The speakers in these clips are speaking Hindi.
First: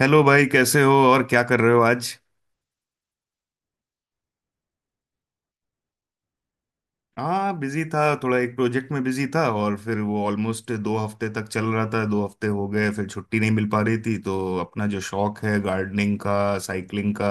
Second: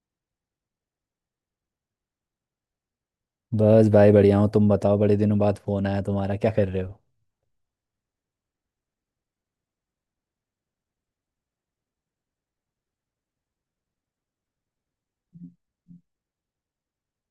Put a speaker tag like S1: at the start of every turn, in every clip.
S1: हेलो भाई, कैसे हो और क्या कर रहे हो आज।
S2: बस भाई बढ़िया हूँ। तुम बताओ, बड़े दिनों बाद फोन आया तुम्हारा, क्या कर रहे हो?
S1: हाँ, बिजी था, थोड़ा एक प्रोजेक्ट में बिजी था, और फिर वो ऑलमोस्ट 2 हफ्ते तक चल रहा था, 2 हफ्ते हो गए, फिर छुट्टी नहीं मिल पा रही थी, तो अपना जो शौक है गार्डनिंग का, साइकिलिंग का,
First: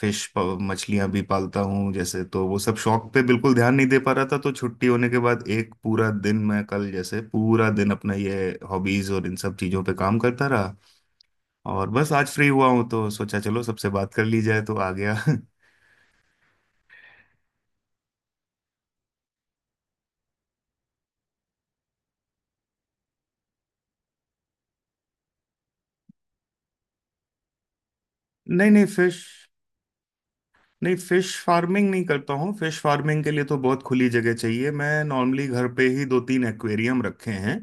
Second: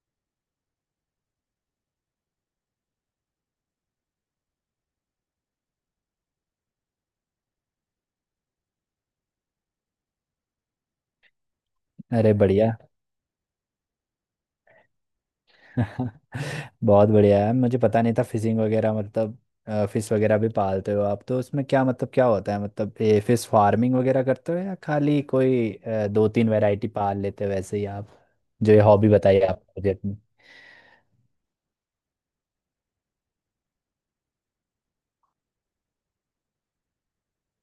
S1: फिश मछलियां भी पालता हूँ जैसे, तो वो सब शौक पे बिल्कुल ध्यान नहीं दे पा रहा था। तो छुट्टी होने के बाद एक पूरा दिन, मैं कल जैसे पूरा दिन अपना ये हॉबीज और इन सब चीजों पे काम करता रहा, और बस आज
S2: अरे
S1: फ्री हुआ
S2: बढ़िया।
S1: हूँ, तो सोचा चलो सबसे बात कर ली जाए, तो आ गया
S2: बहुत बढ़िया है। मुझे पता नहीं था फिशिंग वगैरह मतलब फिश वगैरह भी पालते हो आप तो। उसमें क्या मतलब क्या होता है, मतलब ये फिश फार्मिंग वगैरह करते हो या खाली कोई दो तीन वैरायटी पाल लेते हो वैसे ही आप,
S1: नहीं
S2: जो ये
S1: नहीं,
S2: हॉबी
S1: फिश।
S2: बताई आप मुझे अपनी।
S1: नहीं, फिश फार्मिंग नहीं करता हूँ। फिश फार्मिंग के लिए तो बहुत खुली जगह चाहिए। मैं नॉर्मली घर पे ही दो तीन एक्वेरियम रखे हैं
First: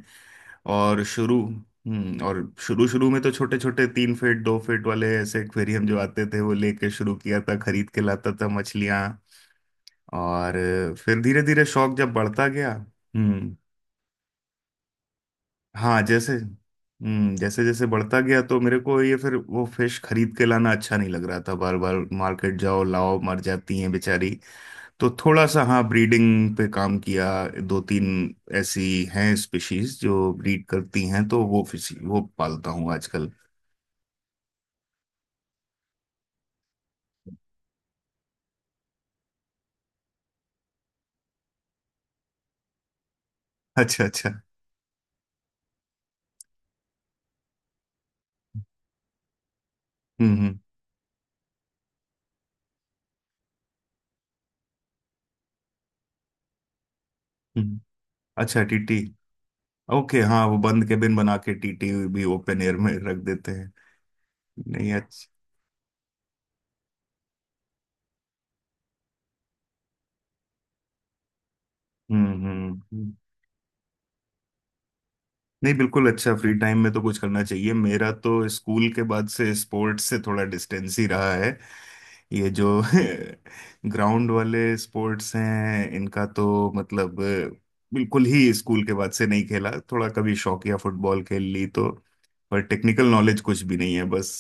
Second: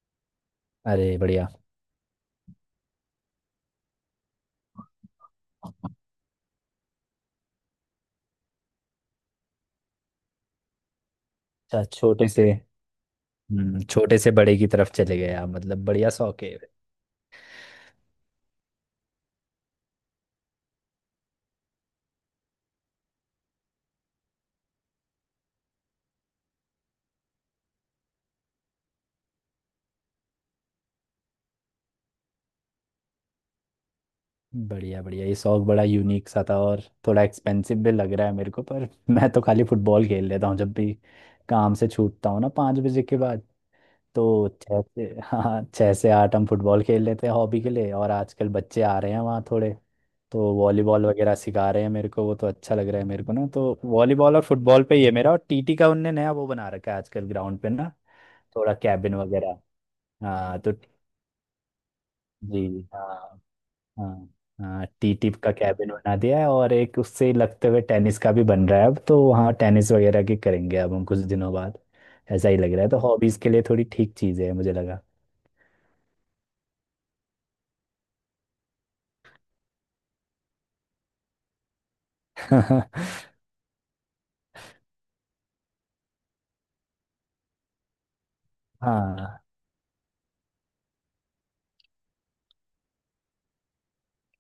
S1: और
S2: अरे
S1: शुरू।
S2: बढ़िया।
S1: हम्म, और शुरू शुरू में तो छोटे छोटे 3 फीट 2 फीट वाले ऐसे एक्वेरियम जो आते थे, वो लेके शुरू किया था, खरीद के लाता था मछलियाँ, और फिर धीरे धीरे
S2: अच्छा
S1: शौक जब
S2: छोटे
S1: बढ़ता
S2: से।
S1: गया। हम्म।
S2: हम्म, छोटे से बड़े की तरफ चले गए आप मतलब,
S1: हाँ
S2: बढ़िया
S1: जैसे।
S2: शौक है।
S1: हम्म, जैसे जैसे बढ़ता गया, तो मेरे को ये फिर वो फिश खरीद के लाना अच्छा नहीं लग रहा था, बार बार मार्केट जाओ, लाओ, मर जाती हैं बेचारी, तो थोड़ा सा हाँ ब्रीडिंग पे काम किया। दो तीन ऐसी हैं स्पीशीज जो ब्रीड करती हैं, तो वो फिश वो पालता हूँ आजकल।
S2: बढ़िया बढ़िया, ये शौक बड़ा यूनिक सा था और थोड़ा एक्सपेंसिव भी लग रहा है मेरे को पर मैं तो खाली फुटबॉल खेल लेता हूँ जब भी काम से छूटता हूँ ना, 5 बजे के बाद।
S1: अच्छा अच्छा।
S2: तो छः से हाँ, 6 से 8 हम फुटबॉल खेल लेते हैं हॉबी के लिए। और आजकल बच्चे आ रहे हैं वहाँ थोड़े,
S1: हम्म
S2: तो
S1: हम्म
S2: वॉलीबॉल वगैरह सिखा रहे हैं मेरे को, वो तो अच्छा लग रहा है मेरे को ना। तो वॉलीबॉल और फुटबॉल पे ही है मेरा, और टीटी का उनने नया वो बना रखा है आजकल ग्राउंड पे
S1: हम्म।
S2: ना,
S1: अच्छा,
S2: थोड़ा
S1: टीटी।
S2: कैबिन वगैरह।
S1: ओके, हाँ, वो
S2: हाँ, तो
S1: बंद केबिन बना के टीटी भी ओपन
S2: जी,
S1: एयर में रख
S2: हाँ,
S1: देते हैं।
S2: हाँ। हाँ,
S1: नहीं,
S2: टी
S1: अच्छा।
S2: टिप का कैबिन बना दिया है, और एक उससे लगते हुए टेनिस का भी बन रहा है। अब तो वहाँ टेनिस वगैरह की करेंगे अब हम कुछ दिनों बाद।
S1: हम्म
S2: ऐसा ही लग
S1: हम्म
S2: रहा है, तो
S1: हम्म।
S2: हॉबीज के लिए थोड़ी ठीक चीज है मुझे लगा।
S1: नहीं बिल्कुल, अच्छा, फ्री टाइम में तो कुछ करना चाहिए। मेरा तो स्कूल के बाद से स्पोर्ट्स से थोड़ा डिस्टेंस ही रहा है। ये जो ग्राउंड वाले स्पोर्ट्स हैं, इनका तो मतलब बिल्कुल ही स्कूल के बाद से
S2: हाँ,
S1: नहीं खेला, थोड़ा कभी शौकिया फुटबॉल खेल ली, तो पर टेक्निकल नॉलेज कुछ भी नहीं है बस।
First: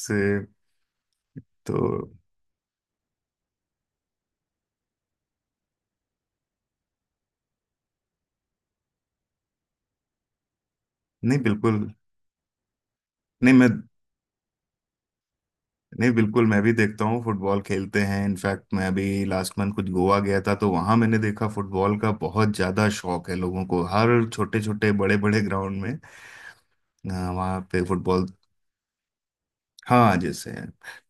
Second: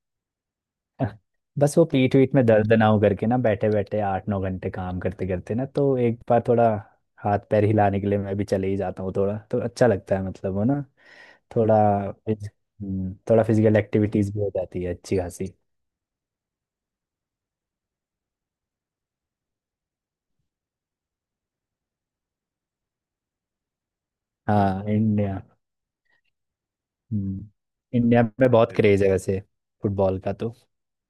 S1: तो
S2: बस वो पीठ वीठ में दर्द ना हो करके ना, बैठे बैठे 8-9 घंटे काम करते करते ना, तो एक बार थोड़ा हाथ पैर हिलाने के लिए मैं भी चले ही जाता हूँ, थोड़ा तो अच्छा लगता है मतलब वो ना,
S1: नहीं
S2: थोड़ा
S1: बिल्कुल
S2: फिज- थोड़ा
S1: नहीं मैं
S2: फिजिकल एक्टिविटीज भी हो जाती है अच्छी खासी।
S1: नहीं बिल्कुल, मैं भी देखता हूँ फुटबॉल खेलते हैं। इनफैक्ट मैं अभी लास्ट मंथ कुछ गोवा गया था, तो वहां मैंने देखा फुटबॉल का बहुत ज्यादा शौक है लोगों को, हर छोटे
S2: हाँ
S1: छोटे बड़े बड़े
S2: इंडिया।
S1: ग्राउंड में
S2: हम्म,
S1: वहां पे
S2: इंडिया
S1: फुटबॉल।
S2: में बहुत जी क्रेज है वैसे,
S1: हाँ
S2: फुटबॉल का
S1: जैसे
S2: तो।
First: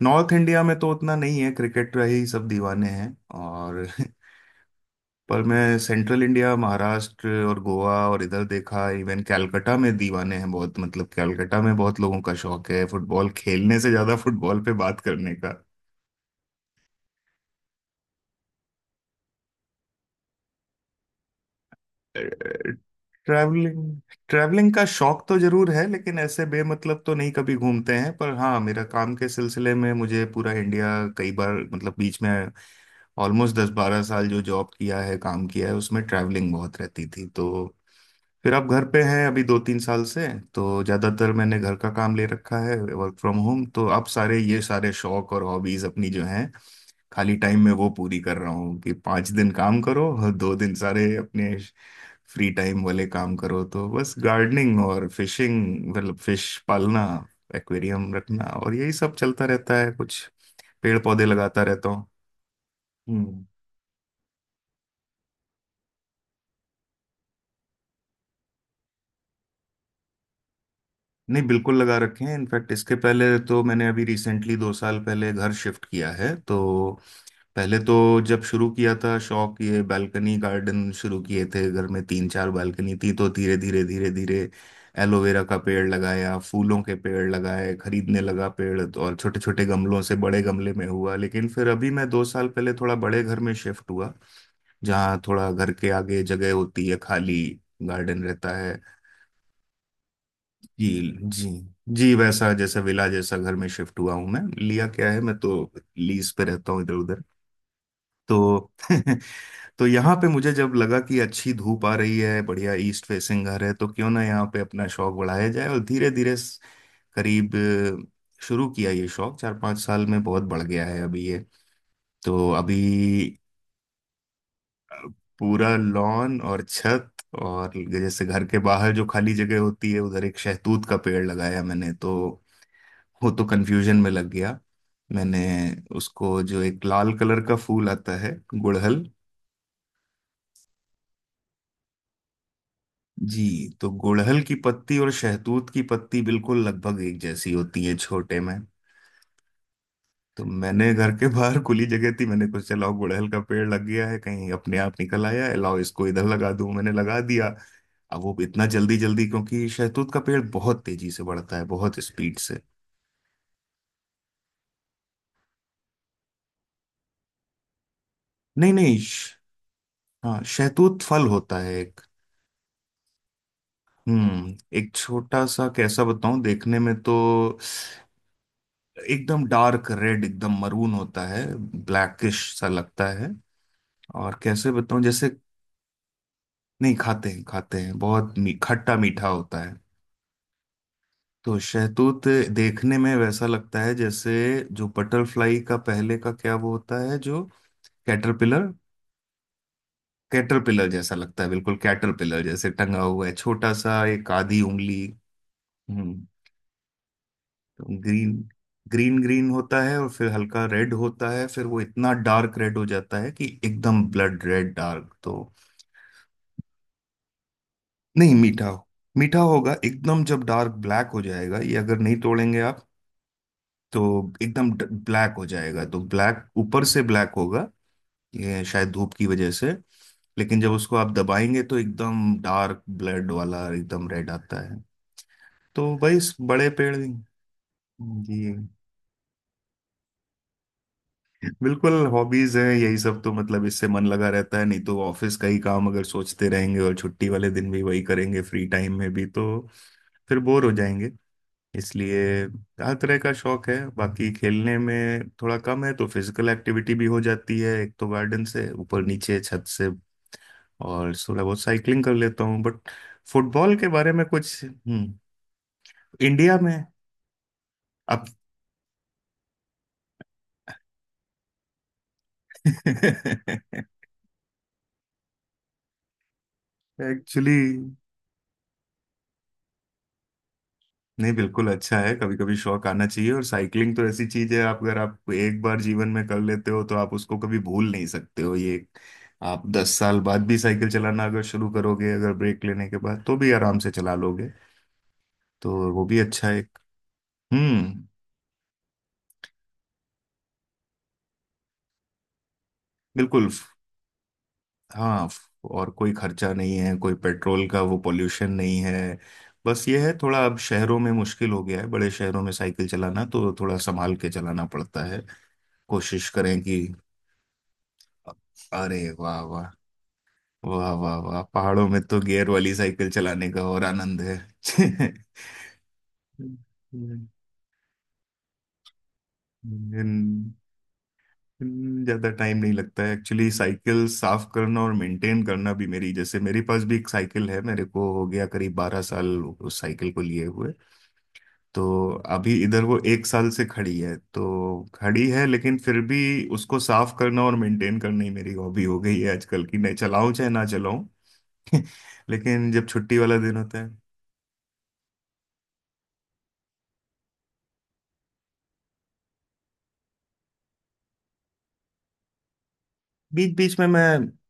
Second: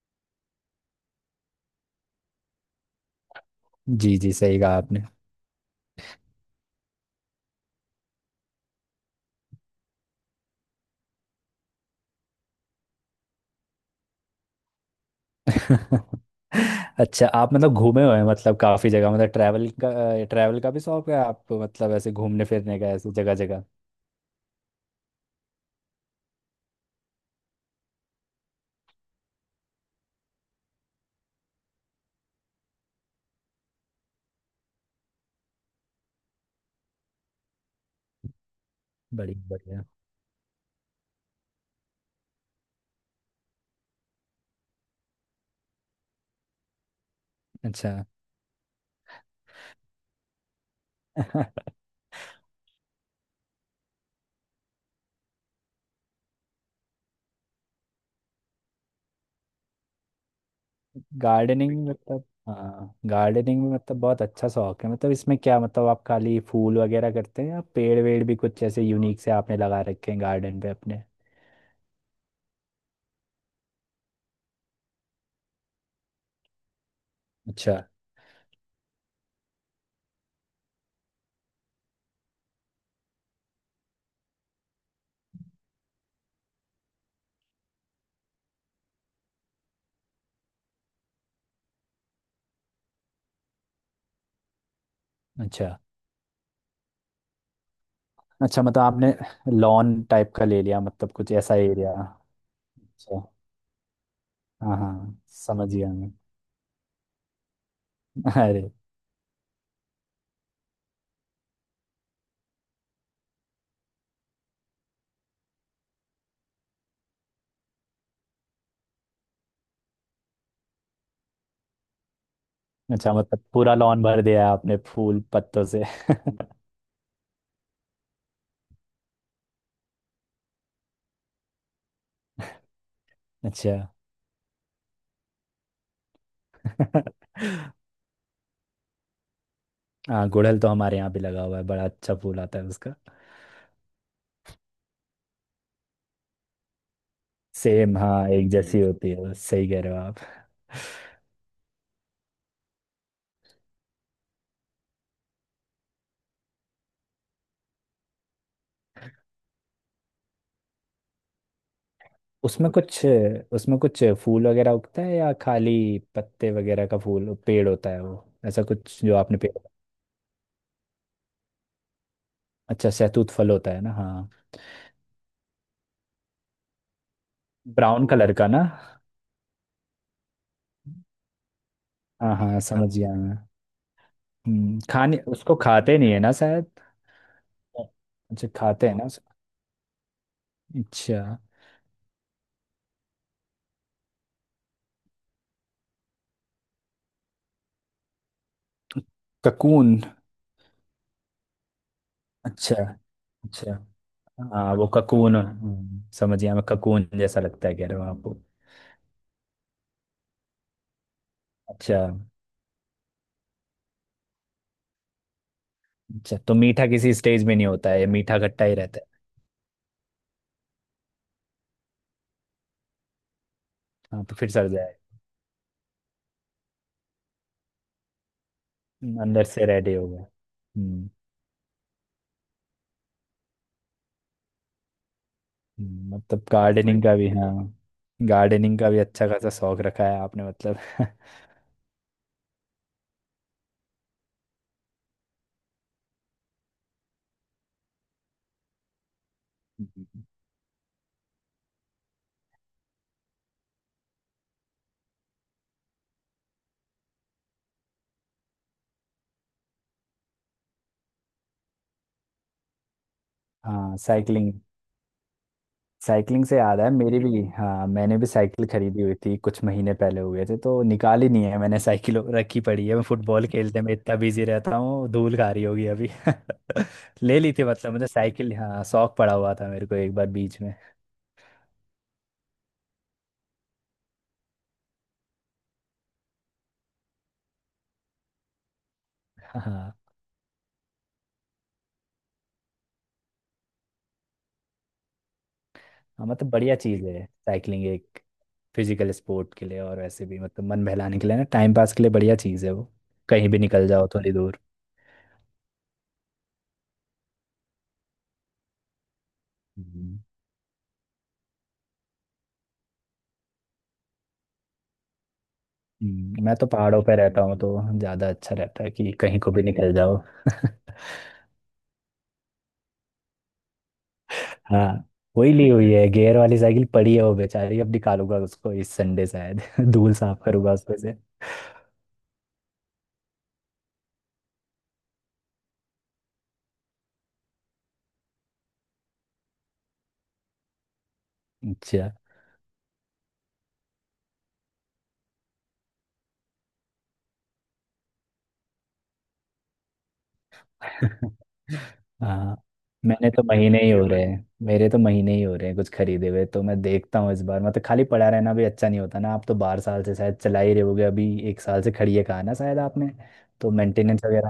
S1: नॉर्थ इंडिया में तो उतना नहीं है, क्रिकेट का ही सब दीवाने हैं और
S2: जी जी, सही कहा आपने।
S1: पर मैं सेंट्रल इंडिया, महाराष्ट्र और गोवा और इधर देखा, इवन कैलकाटा में दीवाने हैं बहुत। मतलब कैलकाटा में बहुत लोगों का शौक है, फुटबॉल खेलने से ज्यादा फुटबॉल पे बात करने का।
S2: अच्छा, आप मतलब घूमे हुए हैं मतलब काफी जगह, मतलब ट्रैवल का, ट्रैवल का भी शौक है आपको, मतलब ऐसे घूमने फिरने का, ऐसे जगह जगह।
S1: ट्रैवलिंग। ट्रैवलिंग का शौक तो जरूर है, लेकिन ऐसे बेमतलब तो नहीं कभी घूमते हैं, पर हाँ मेरा काम के सिलसिले में मुझे पूरा इंडिया कई बार, मतलब बीच में ऑलमोस्ट 10-12 साल जो जॉब किया है, काम किया है, उसमें ट्रैवलिंग बहुत रहती थी, तो फिर आप घर पे हैं
S2: बढ़िया
S1: अभी दो तीन
S2: बढ़िया।
S1: साल से, तो ज़्यादातर मैंने घर का काम ले रखा है वर्क फ्रॉम होम, तो आप सारे ये सारे शौक और हॉबीज अपनी जो हैं खाली टाइम में वो
S2: अच्छा।
S1: पूरी कर रहा हूँ। कि 5 दिन काम करो और 2 दिन सारे अपने फ्री टाइम वाले काम करो, तो बस गार्डनिंग और फिशिंग, मतलब फिश पालना, एक्वेरियम रखना, और यही सब चलता रहता है, कुछ पेड़ पौधे लगाता
S2: गार्डनिंग
S1: रहता
S2: में
S1: हूँ।
S2: मतलब हाँ,
S1: हम्म।
S2: गार्डनिंग में मतलब बहुत अच्छा शौक है। मतलब इसमें क्या मतलब, आप खाली फूल वगैरह करते हैं या पेड़ वेड़ भी कुछ ऐसे यूनिक से आपने लगा रखे हैं गार्डन पे अपने?
S1: नहीं बिल्कुल, लगा रखे हैं। इनफैक्ट इसके पहले तो मैंने अभी रिसेंटली 2 साल पहले घर शिफ्ट किया है, तो
S2: अच्छा
S1: पहले तो जब शुरू किया था शौक, ये बालकनी गार्डन शुरू किए थे घर में, तीन चार बालकनी थी, तो धीरे धीरे धीरे धीरे एलोवेरा का पेड़ लगाया, फूलों के पेड़ लगाए, खरीदने लगा पेड़ तो, और छोटे छोटे गमलों से बड़े गमले में हुआ। लेकिन फिर अभी मैं 2 साल पहले थोड़ा बड़े घर में शिफ्ट हुआ, जहाँ थोड़ा
S2: अच्छा।
S1: घर के आगे जगह होती है, खाली गार्डन रहता
S2: अच्छा
S1: है।
S2: मतलब आपने लॉन टाइप का ले लिया
S1: जी,
S2: मतलब, कुछ
S1: जी,
S2: ऐसा एरिया।
S1: जी, वैसा जैसे विला
S2: अच्छा
S1: जैसा घर में शिफ्ट हुआ हूं मैं।
S2: हाँ
S1: लिया क्या
S2: हाँ,
S1: है, मैं तो
S2: समझ गया मैं।
S1: लीज पे रहता हूँ इधर उधर,
S2: अरे।
S1: तो तो यहाँ पे मुझे जब लगा कि अच्छी धूप आ रही है, बढ़िया ईस्ट फेसिंग घर है, तो क्यों ना यहाँ पे अपना शौक बढ़ाया जाए, और धीरे धीरे करीब शुरू किया, ये शौक 4-5 साल में बहुत बढ़ गया है अभी ये, तो अभी
S2: अच्छा मतलब पूरा लॉन भर दिया है आपने फूल पत्तों
S1: पूरा
S2: से।
S1: लॉन और छत, और जैसे घर के बाहर जो खाली जगह होती है, उधर एक शहतूत का पेड़ लगाया मैंने, तो वो तो
S2: अच्छा।
S1: कंफ्यूजन में लग गया मैंने। उसको जो एक लाल कलर का फूल आता है, गुड़हल।
S2: हाँ, गुड़हल तो हमारे यहाँ भी लगा हुआ है, बड़ा अच्छा फूल आता है उसका।
S1: जी, तो गुड़हल की पत्ती और शहतूत की पत्ती बिल्कुल लगभग एक जैसी होती है
S2: सेम, हाँ
S1: छोटे
S2: एक
S1: में।
S2: जैसी होती है, बस सही कह रहे हो आप।
S1: तो मैंने घर के बाहर खुली जगह थी, मैंने कुछ चलाओ गुड़हल का पेड़ लग गया है कहीं अपने आप निकल आया है, लाओ इसको इधर लगा दूं, मैंने लगा दिया। अब वो इतना जल्दी जल्दी, क्योंकि शहतूत का पेड़ बहुत तेजी से बढ़ता है, बहुत स्पीड से।
S2: उसमें कुछ उसमें कुछ फूल वगैरह उगता है या खाली पत्ते वगैरह का फूल पेड़ होता है वो, ऐसा
S1: नहीं नहीं
S2: कुछ जो
S1: श-
S2: आपने पेड़।
S1: हाँ, शहतूत फल होता है एक,
S2: अच्छा, सहतूत फल होता है ना, हाँ।
S1: हम्म, एक छोटा सा, कैसा बताऊं देखने में, तो
S2: ब्राउन कलर का ना?
S1: एकदम डार्क रेड, एकदम मरून होता है,
S2: हाँ
S1: ब्लैकिश
S2: हाँ हाँ,
S1: सा
S2: समझ
S1: लगता
S2: गया
S1: है।
S2: मैं।
S1: और कैसे बताऊं
S2: खाने,
S1: जैसे,
S2: उसको खाते नहीं है ना शायद।
S1: नहीं खाते हैं, खाते हैं बहुत,
S2: अच्छा, खाते
S1: खट्टा
S2: हैं ना
S1: मीठा
S2: उसको।
S1: होता है।
S2: अच्छा।
S1: तो शहतूत देखने में वैसा लगता है जैसे, जो बटरफ्लाई का पहले का क्या वो होता है जो, कैटरपिलर।
S2: ककून।
S1: कैटरपिलर जैसा लगता है, बिल्कुल कैटरपिलर जैसे
S2: अच्छा।
S1: टंगा हुआ है
S2: अच्छा
S1: छोटा सा, एक आधी
S2: हाँ वो
S1: उंगली।
S2: ककून।
S1: हम्म।
S2: समझ गया मैं, ककून जैसा लगता है
S1: तो
S2: कह रहे हो
S1: ग्रीन
S2: आपको।
S1: ग्रीन ग्रीन होता है, और फिर हल्का रेड होता है, फिर वो
S2: अच्छा।
S1: इतना डार्क रेड हो जाता है कि एकदम ब्लड रेड डार्क। तो
S2: अच्छा, तो मीठा किसी स्टेज में नहीं होता है ये,
S1: नहीं,
S2: मीठा खट्टा
S1: मीठा
S2: ही
S1: हो,
S2: रहता है?
S1: मीठा होगा एकदम जब डार्क ब्लैक हो जाएगा ये, अगर नहीं तोड़ेंगे आप, तो
S2: हाँ, तो फिर सड़
S1: एकदम
S2: जाए।
S1: ब्लैक हो जाएगा। तो ब्लैक, ऊपर से ब्लैक होगा, ये शायद धूप की
S2: अंदर
S1: वजह
S2: से
S1: से,
S2: रेडी हो गया।
S1: लेकिन जब उसको
S2: हम्म।
S1: आप दबाएंगे तो एकदम डार्क ब्लड वाला, एकदम रेड आता है। तो भाई इस
S2: मतलब वही
S1: बड़े पेड़।
S2: गार्डनिंग का भी हाँ।
S1: जी,
S2: गार्डनिंग का भी अच्छा खासा शौक रखा है आपने मतलब।
S1: बिल्कुल हॉबीज है यही सब, तो मतलब इससे मन लगा रहता है, नहीं तो ऑफिस का ही काम अगर सोचते रहेंगे और छुट्टी वाले दिन भी वही करेंगे फ्री टाइम में भी, तो
S2: हम्म।
S1: फिर बोर हो जाएंगे, इसलिए हर तरह का शौक है। बाकी खेलने में थोड़ा कम है, तो फिजिकल एक्टिविटी भी हो जाती है एक तो गार्डन से ऊपर नीचे छत से, और थोड़ा बहुत साइकिलिंग कर लेता हूँ, बट फुटबॉल के
S2: हाँ
S1: बारे में
S2: साइकिलिंग।
S1: कुछ, हम्म,
S2: साइकिलिंग
S1: इंडिया
S2: से
S1: में
S2: याद है मेरी भी, हाँ मैंने
S1: अब
S2: भी साइकिल खरीदी हुई थी कुछ महीने पहले हुए थे, तो निकाली नहीं है मैंने, साइकिल रखी पड़ी है, मैं फुटबॉल खेलने में इतना बिजी रहता हूँ, धूल खा रही होगी अभी। ले ली
S1: एक्चुअली
S2: थी मतलब मुझे साइकिल, हाँ शौक पड़ा हुआ था मेरे को एक बार बीच में।
S1: नहीं बिल्कुल अच्छा है, कभी कभी शौक आना चाहिए, और साइकिलिंग तो ऐसी चीज है, आप अगर आप एक बार जीवन में कर लेते हो तो आप उसको कभी भूल नहीं सकते हो ये। आप
S2: हाँ।
S1: 10 साल बाद भी साइकिल चलाना अगर शुरू करोगे, अगर ब्रेक लेने के बाद, तो भी आराम से चला लोगे, तो वो भी
S2: हाँ
S1: अच्छा
S2: मतलब
S1: है।
S2: बढ़िया चीज़ है साइकिलिंग,
S1: हम्म।
S2: एक फिजिकल स्पोर्ट के लिए, और वैसे भी मतलब मन बहलाने के लिए ना, टाइम पास के लिए बढ़िया चीज़ है वो,
S1: बिल्कुल।
S2: कहीं भी निकल जाओ थोड़ी दूर।
S1: हाँ, और कोई खर्चा नहीं है, कोई पेट्रोल का वो पोल्यूशन नहीं है, बस ये है
S2: हम्म,
S1: थोड़ा अब शहरों में मुश्किल हो गया है, बड़े शहरों में साइकिल चलाना, तो थोड़ा संभाल के चलाना पड़ता है, कोशिश
S2: मैं
S1: करें
S2: तो
S1: कि।
S2: पहाड़ों पे रहता हूँ, तो ज़्यादा अच्छा रहता है
S1: अरे
S2: कि
S1: वाह
S2: कहीं को भी
S1: वाह,
S2: निकल जाओ।
S1: वाह वाह वाह, पहाड़ों में तो गियर वाली साइकिल चलाने का और आनंद है
S2: हाँ, वही ली हुई है गियर वाली साइकिल, पड़ी है वो बेचारी, अब निकालूंगा उसको इस संडे शायद धूल साफ
S1: इन-
S2: करूंगा उसमें से।
S1: ज्यादा टाइम नहीं लगता है एक्चुअली साइकिल साफ करना और मेंटेन करना भी। मेरी जैसे, मेरे पास भी एक साइकिल है, मेरे को हो गया करीब 12 साल उस साइकिल को लिए हुए, तो
S2: अच्छा।
S1: अभी इधर वो एक साल से खड़ी है, तो खड़ी है, लेकिन फिर भी उसको साफ करना और मेंटेन करना ही मेरी हॉबी हो गई है आजकल की, नहीं चलाऊं चाहे ना चलाऊं
S2: हाँ,
S1: लेकिन जब छुट्टी
S2: मैंने
S1: वाला
S2: तो
S1: दिन होता
S2: महीने
S1: है,
S2: ही हो रहे हैं, मेरे तो महीने ही हो रहे हैं कुछ खरीदे हुए, तो मैं देखता हूँ इस बार मतलब, खाली पड़ा रहना भी अच्छा नहीं होता ना, आप तो 12 साल से शायद चला ही रहे होगे, अभी एक साल से खड़ी है कहा ना शायद आपने?
S1: बीच
S2: तो
S1: बीच में मैं,
S2: मेंटेनेंस वगैरह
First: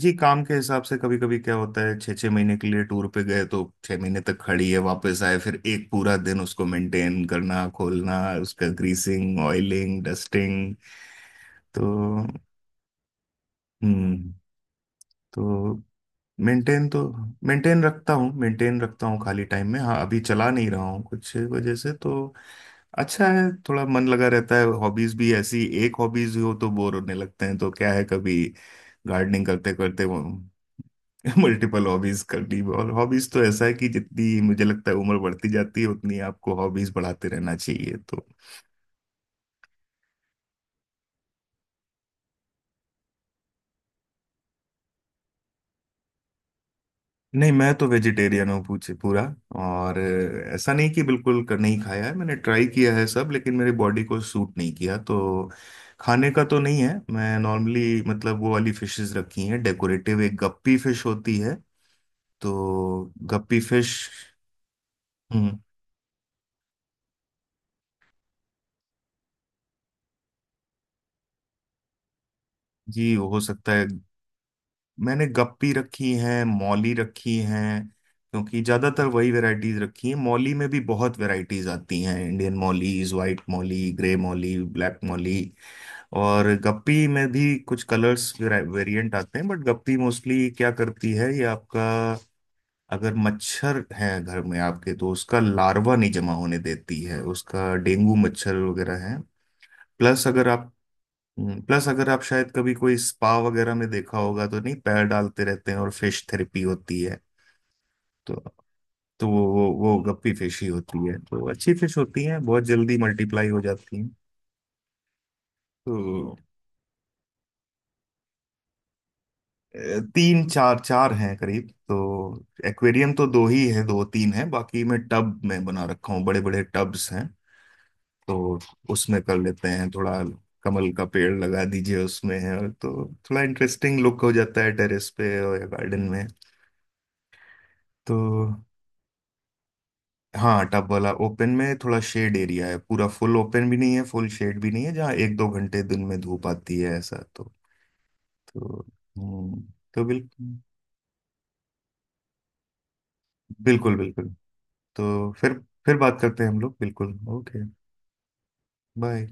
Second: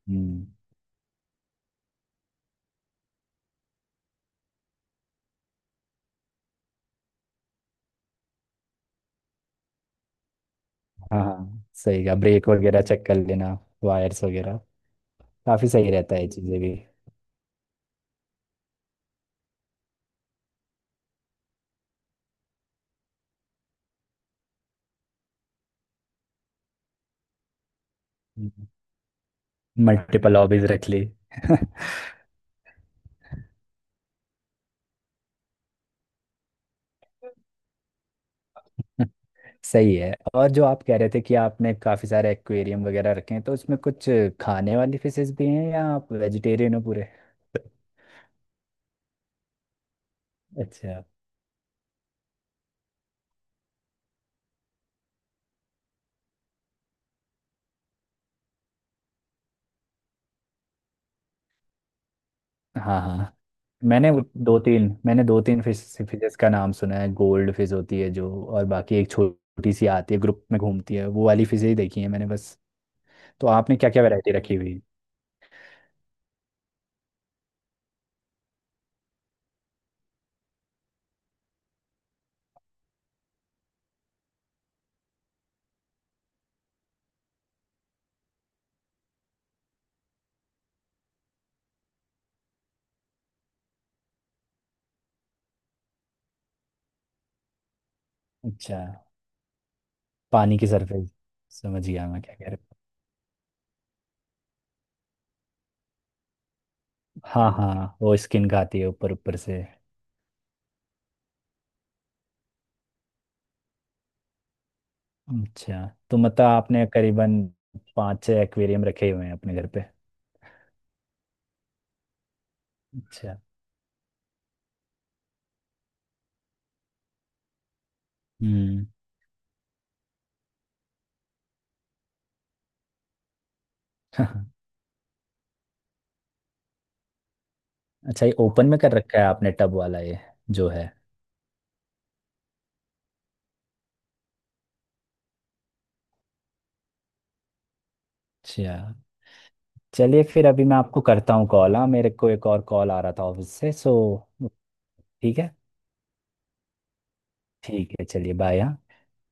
S1: जी, काम के हिसाब से, कभी कभी क्या होता है छः 6 महीने के लिए टूर पे गए, तो 6 महीने तक खड़ी है, वापस आए फिर एक पूरा दिन उसको मेंटेन करना, खोलना, उसका ग्रीसिंग, ऑयलिंग, डस्टिंग,
S2: हाँ हाँ,
S1: तो
S2: सही, का ब्रेक वगैरह चेक कर लेना, वायर्स
S1: हम्म।
S2: वगैरह,
S1: तो
S2: काफी सही रहता है ये चीजें भी।
S1: मेंटेन तो मेंटेन रखता हूँ, मेंटेन रखता हूँ खाली टाइम में, हाँ अभी चला नहीं रहा हूँ कुछ वजह से, तो अच्छा है, थोड़ा मन लगा रहता है। हॉबीज भी ऐसी एक हॉबीज हो तो बोर होने लगते हैं, तो क्या है कभी गार्डनिंग करते करते,
S2: मल्टीपल हॉबीज रख ली।
S1: मल्टीपल हॉबीज करनी। और हॉबीज तो ऐसा है कि जितनी मुझे लगता है उम्र बढ़ती जाती है, उतनी आपको हॉबीज बढ़ाते रहना चाहिए तो।
S2: सही है। और जो आप कह रहे थे कि आपने काफी सारे एक्वेरियम वगैरह रखे हैं, तो उसमें कुछ खाने वाली फिशेस भी हैं या आप वेजिटेरियन हो पूरे?
S1: नहीं, मैं तो वेजिटेरियन हूँ पूछे पूरा, और ऐसा नहीं
S2: अच्छा।
S1: कि बिल्कुल कर नहीं खाया है, मैंने ट्राई किया है सब, लेकिन मेरी बॉडी को सूट नहीं किया, तो खाने का तो नहीं है। मैं नॉर्मली मतलब वो वाली फिशेस रखी हैं डेकोरेटिव, एक गप्पी फिश होती है,
S2: हाँ
S1: तो
S2: हाँ।
S1: गप्पी फिश।
S2: मैंने दो
S1: हम्म।
S2: तीन फिशेस का नाम सुना है, गोल्ड फिश होती है जो, और बाकी एक छोटी सी आती है ग्रुप में घूमती है, वो वाली फिशेज देखी है मैंने बस।
S1: जी, हो
S2: तो
S1: सकता
S2: आपने
S1: है।
S2: क्या क्या वैरायटी रखी हुई है?
S1: मैंने गप्पी रखी हैं, मौली रखी हैं, क्योंकि ज्यादातर वही वैरायटीज रखी हैं। मौली में भी बहुत वैरायटीज आती हैं, Indian mollies, white molly, grey molly, black molly, और गप्पी में भी कुछ कलर्स वेरिएंट आते हैं, बट गप्पी मोस्टली क्या करती है, ये आपका अगर मच्छर है घर में आपके, तो उसका लार्वा नहीं जमा होने देती है, उसका डेंगू मच्छर
S2: अच्छा,
S1: वगैरह है। प्लस अगर
S2: पानी की
S1: आप,
S2: सरफेस। समझ
S1: प्लस
S2: गया
S1: अगर आप
S2: मैं क्या कह
S1: शायद कभी
S2: रहा
S1: कोई स्पा वगैरह में देखा होगा तो, नहीं पैर डालते रहते हैं, और फिश थेरेपी होती है,
S2: हूँ, हाँ हाँ वो
S1: तो
S2: स्किन खाती है ऊपर
S1: तो
S2: ऊपर से।
S1: वो गप्पी फिश ही होती है, तो अच्छी फिश होती है, बहुत जल्दी मल्टीप्लाई हो जाती हैं,
S2: अच्छा, तो
S1: तो
S2: मतलब आपने करीबन पाँच छह एक्वेरियम रखे हुए हैं अपने घर पे?
S1: तीन चार, चार हैं करीब, तो एक्वेरियम तो
S2: अच्छा।
S1: दो ही है, दो तीन है, बाकी मैं टब में बना रखा हूँ, बड़े बड़े टब्स हैं, तो
S2: हम्म।
S1: उसमें कर लेते हैं, थोड़ा कमल का पेड़ लगा दीजिए उसमें, और तो थोड़ा इंटरेस्टिंग लुक हो जाता है टेरेस पे और गार्डन में तो।
S2: अच्छा, ये ओपन में कर रखा है आपने टब वाला ये,
S1: हाँ,
S2: जो है।
S1: टब वाला ओपन में, थोड़ा शेड एरिया है, पूरा फुल ओपन भी नहीं है, फुल शेड भी नहीं है, जहाँ 1-2 घंटे दिन में धूप आती है ऐसा, तो
S2: अच्छा,
S1: हम्म, तो
S2: चलिए फिर
S1: बिल्कुल
S2: अभी मैं आपको करता हूँ कॉल, हाँ मेरे को एक और कॉल आ रहा था ऑफिस से, सो
S1: बिल्कुल बिल्कुल। तो
S2: ठीक है।
S1: फिर बात करते हैं हम लोग, बिल्कुल, ओके,
S2: ठीक है, चलिए बाय।
S1: बाय।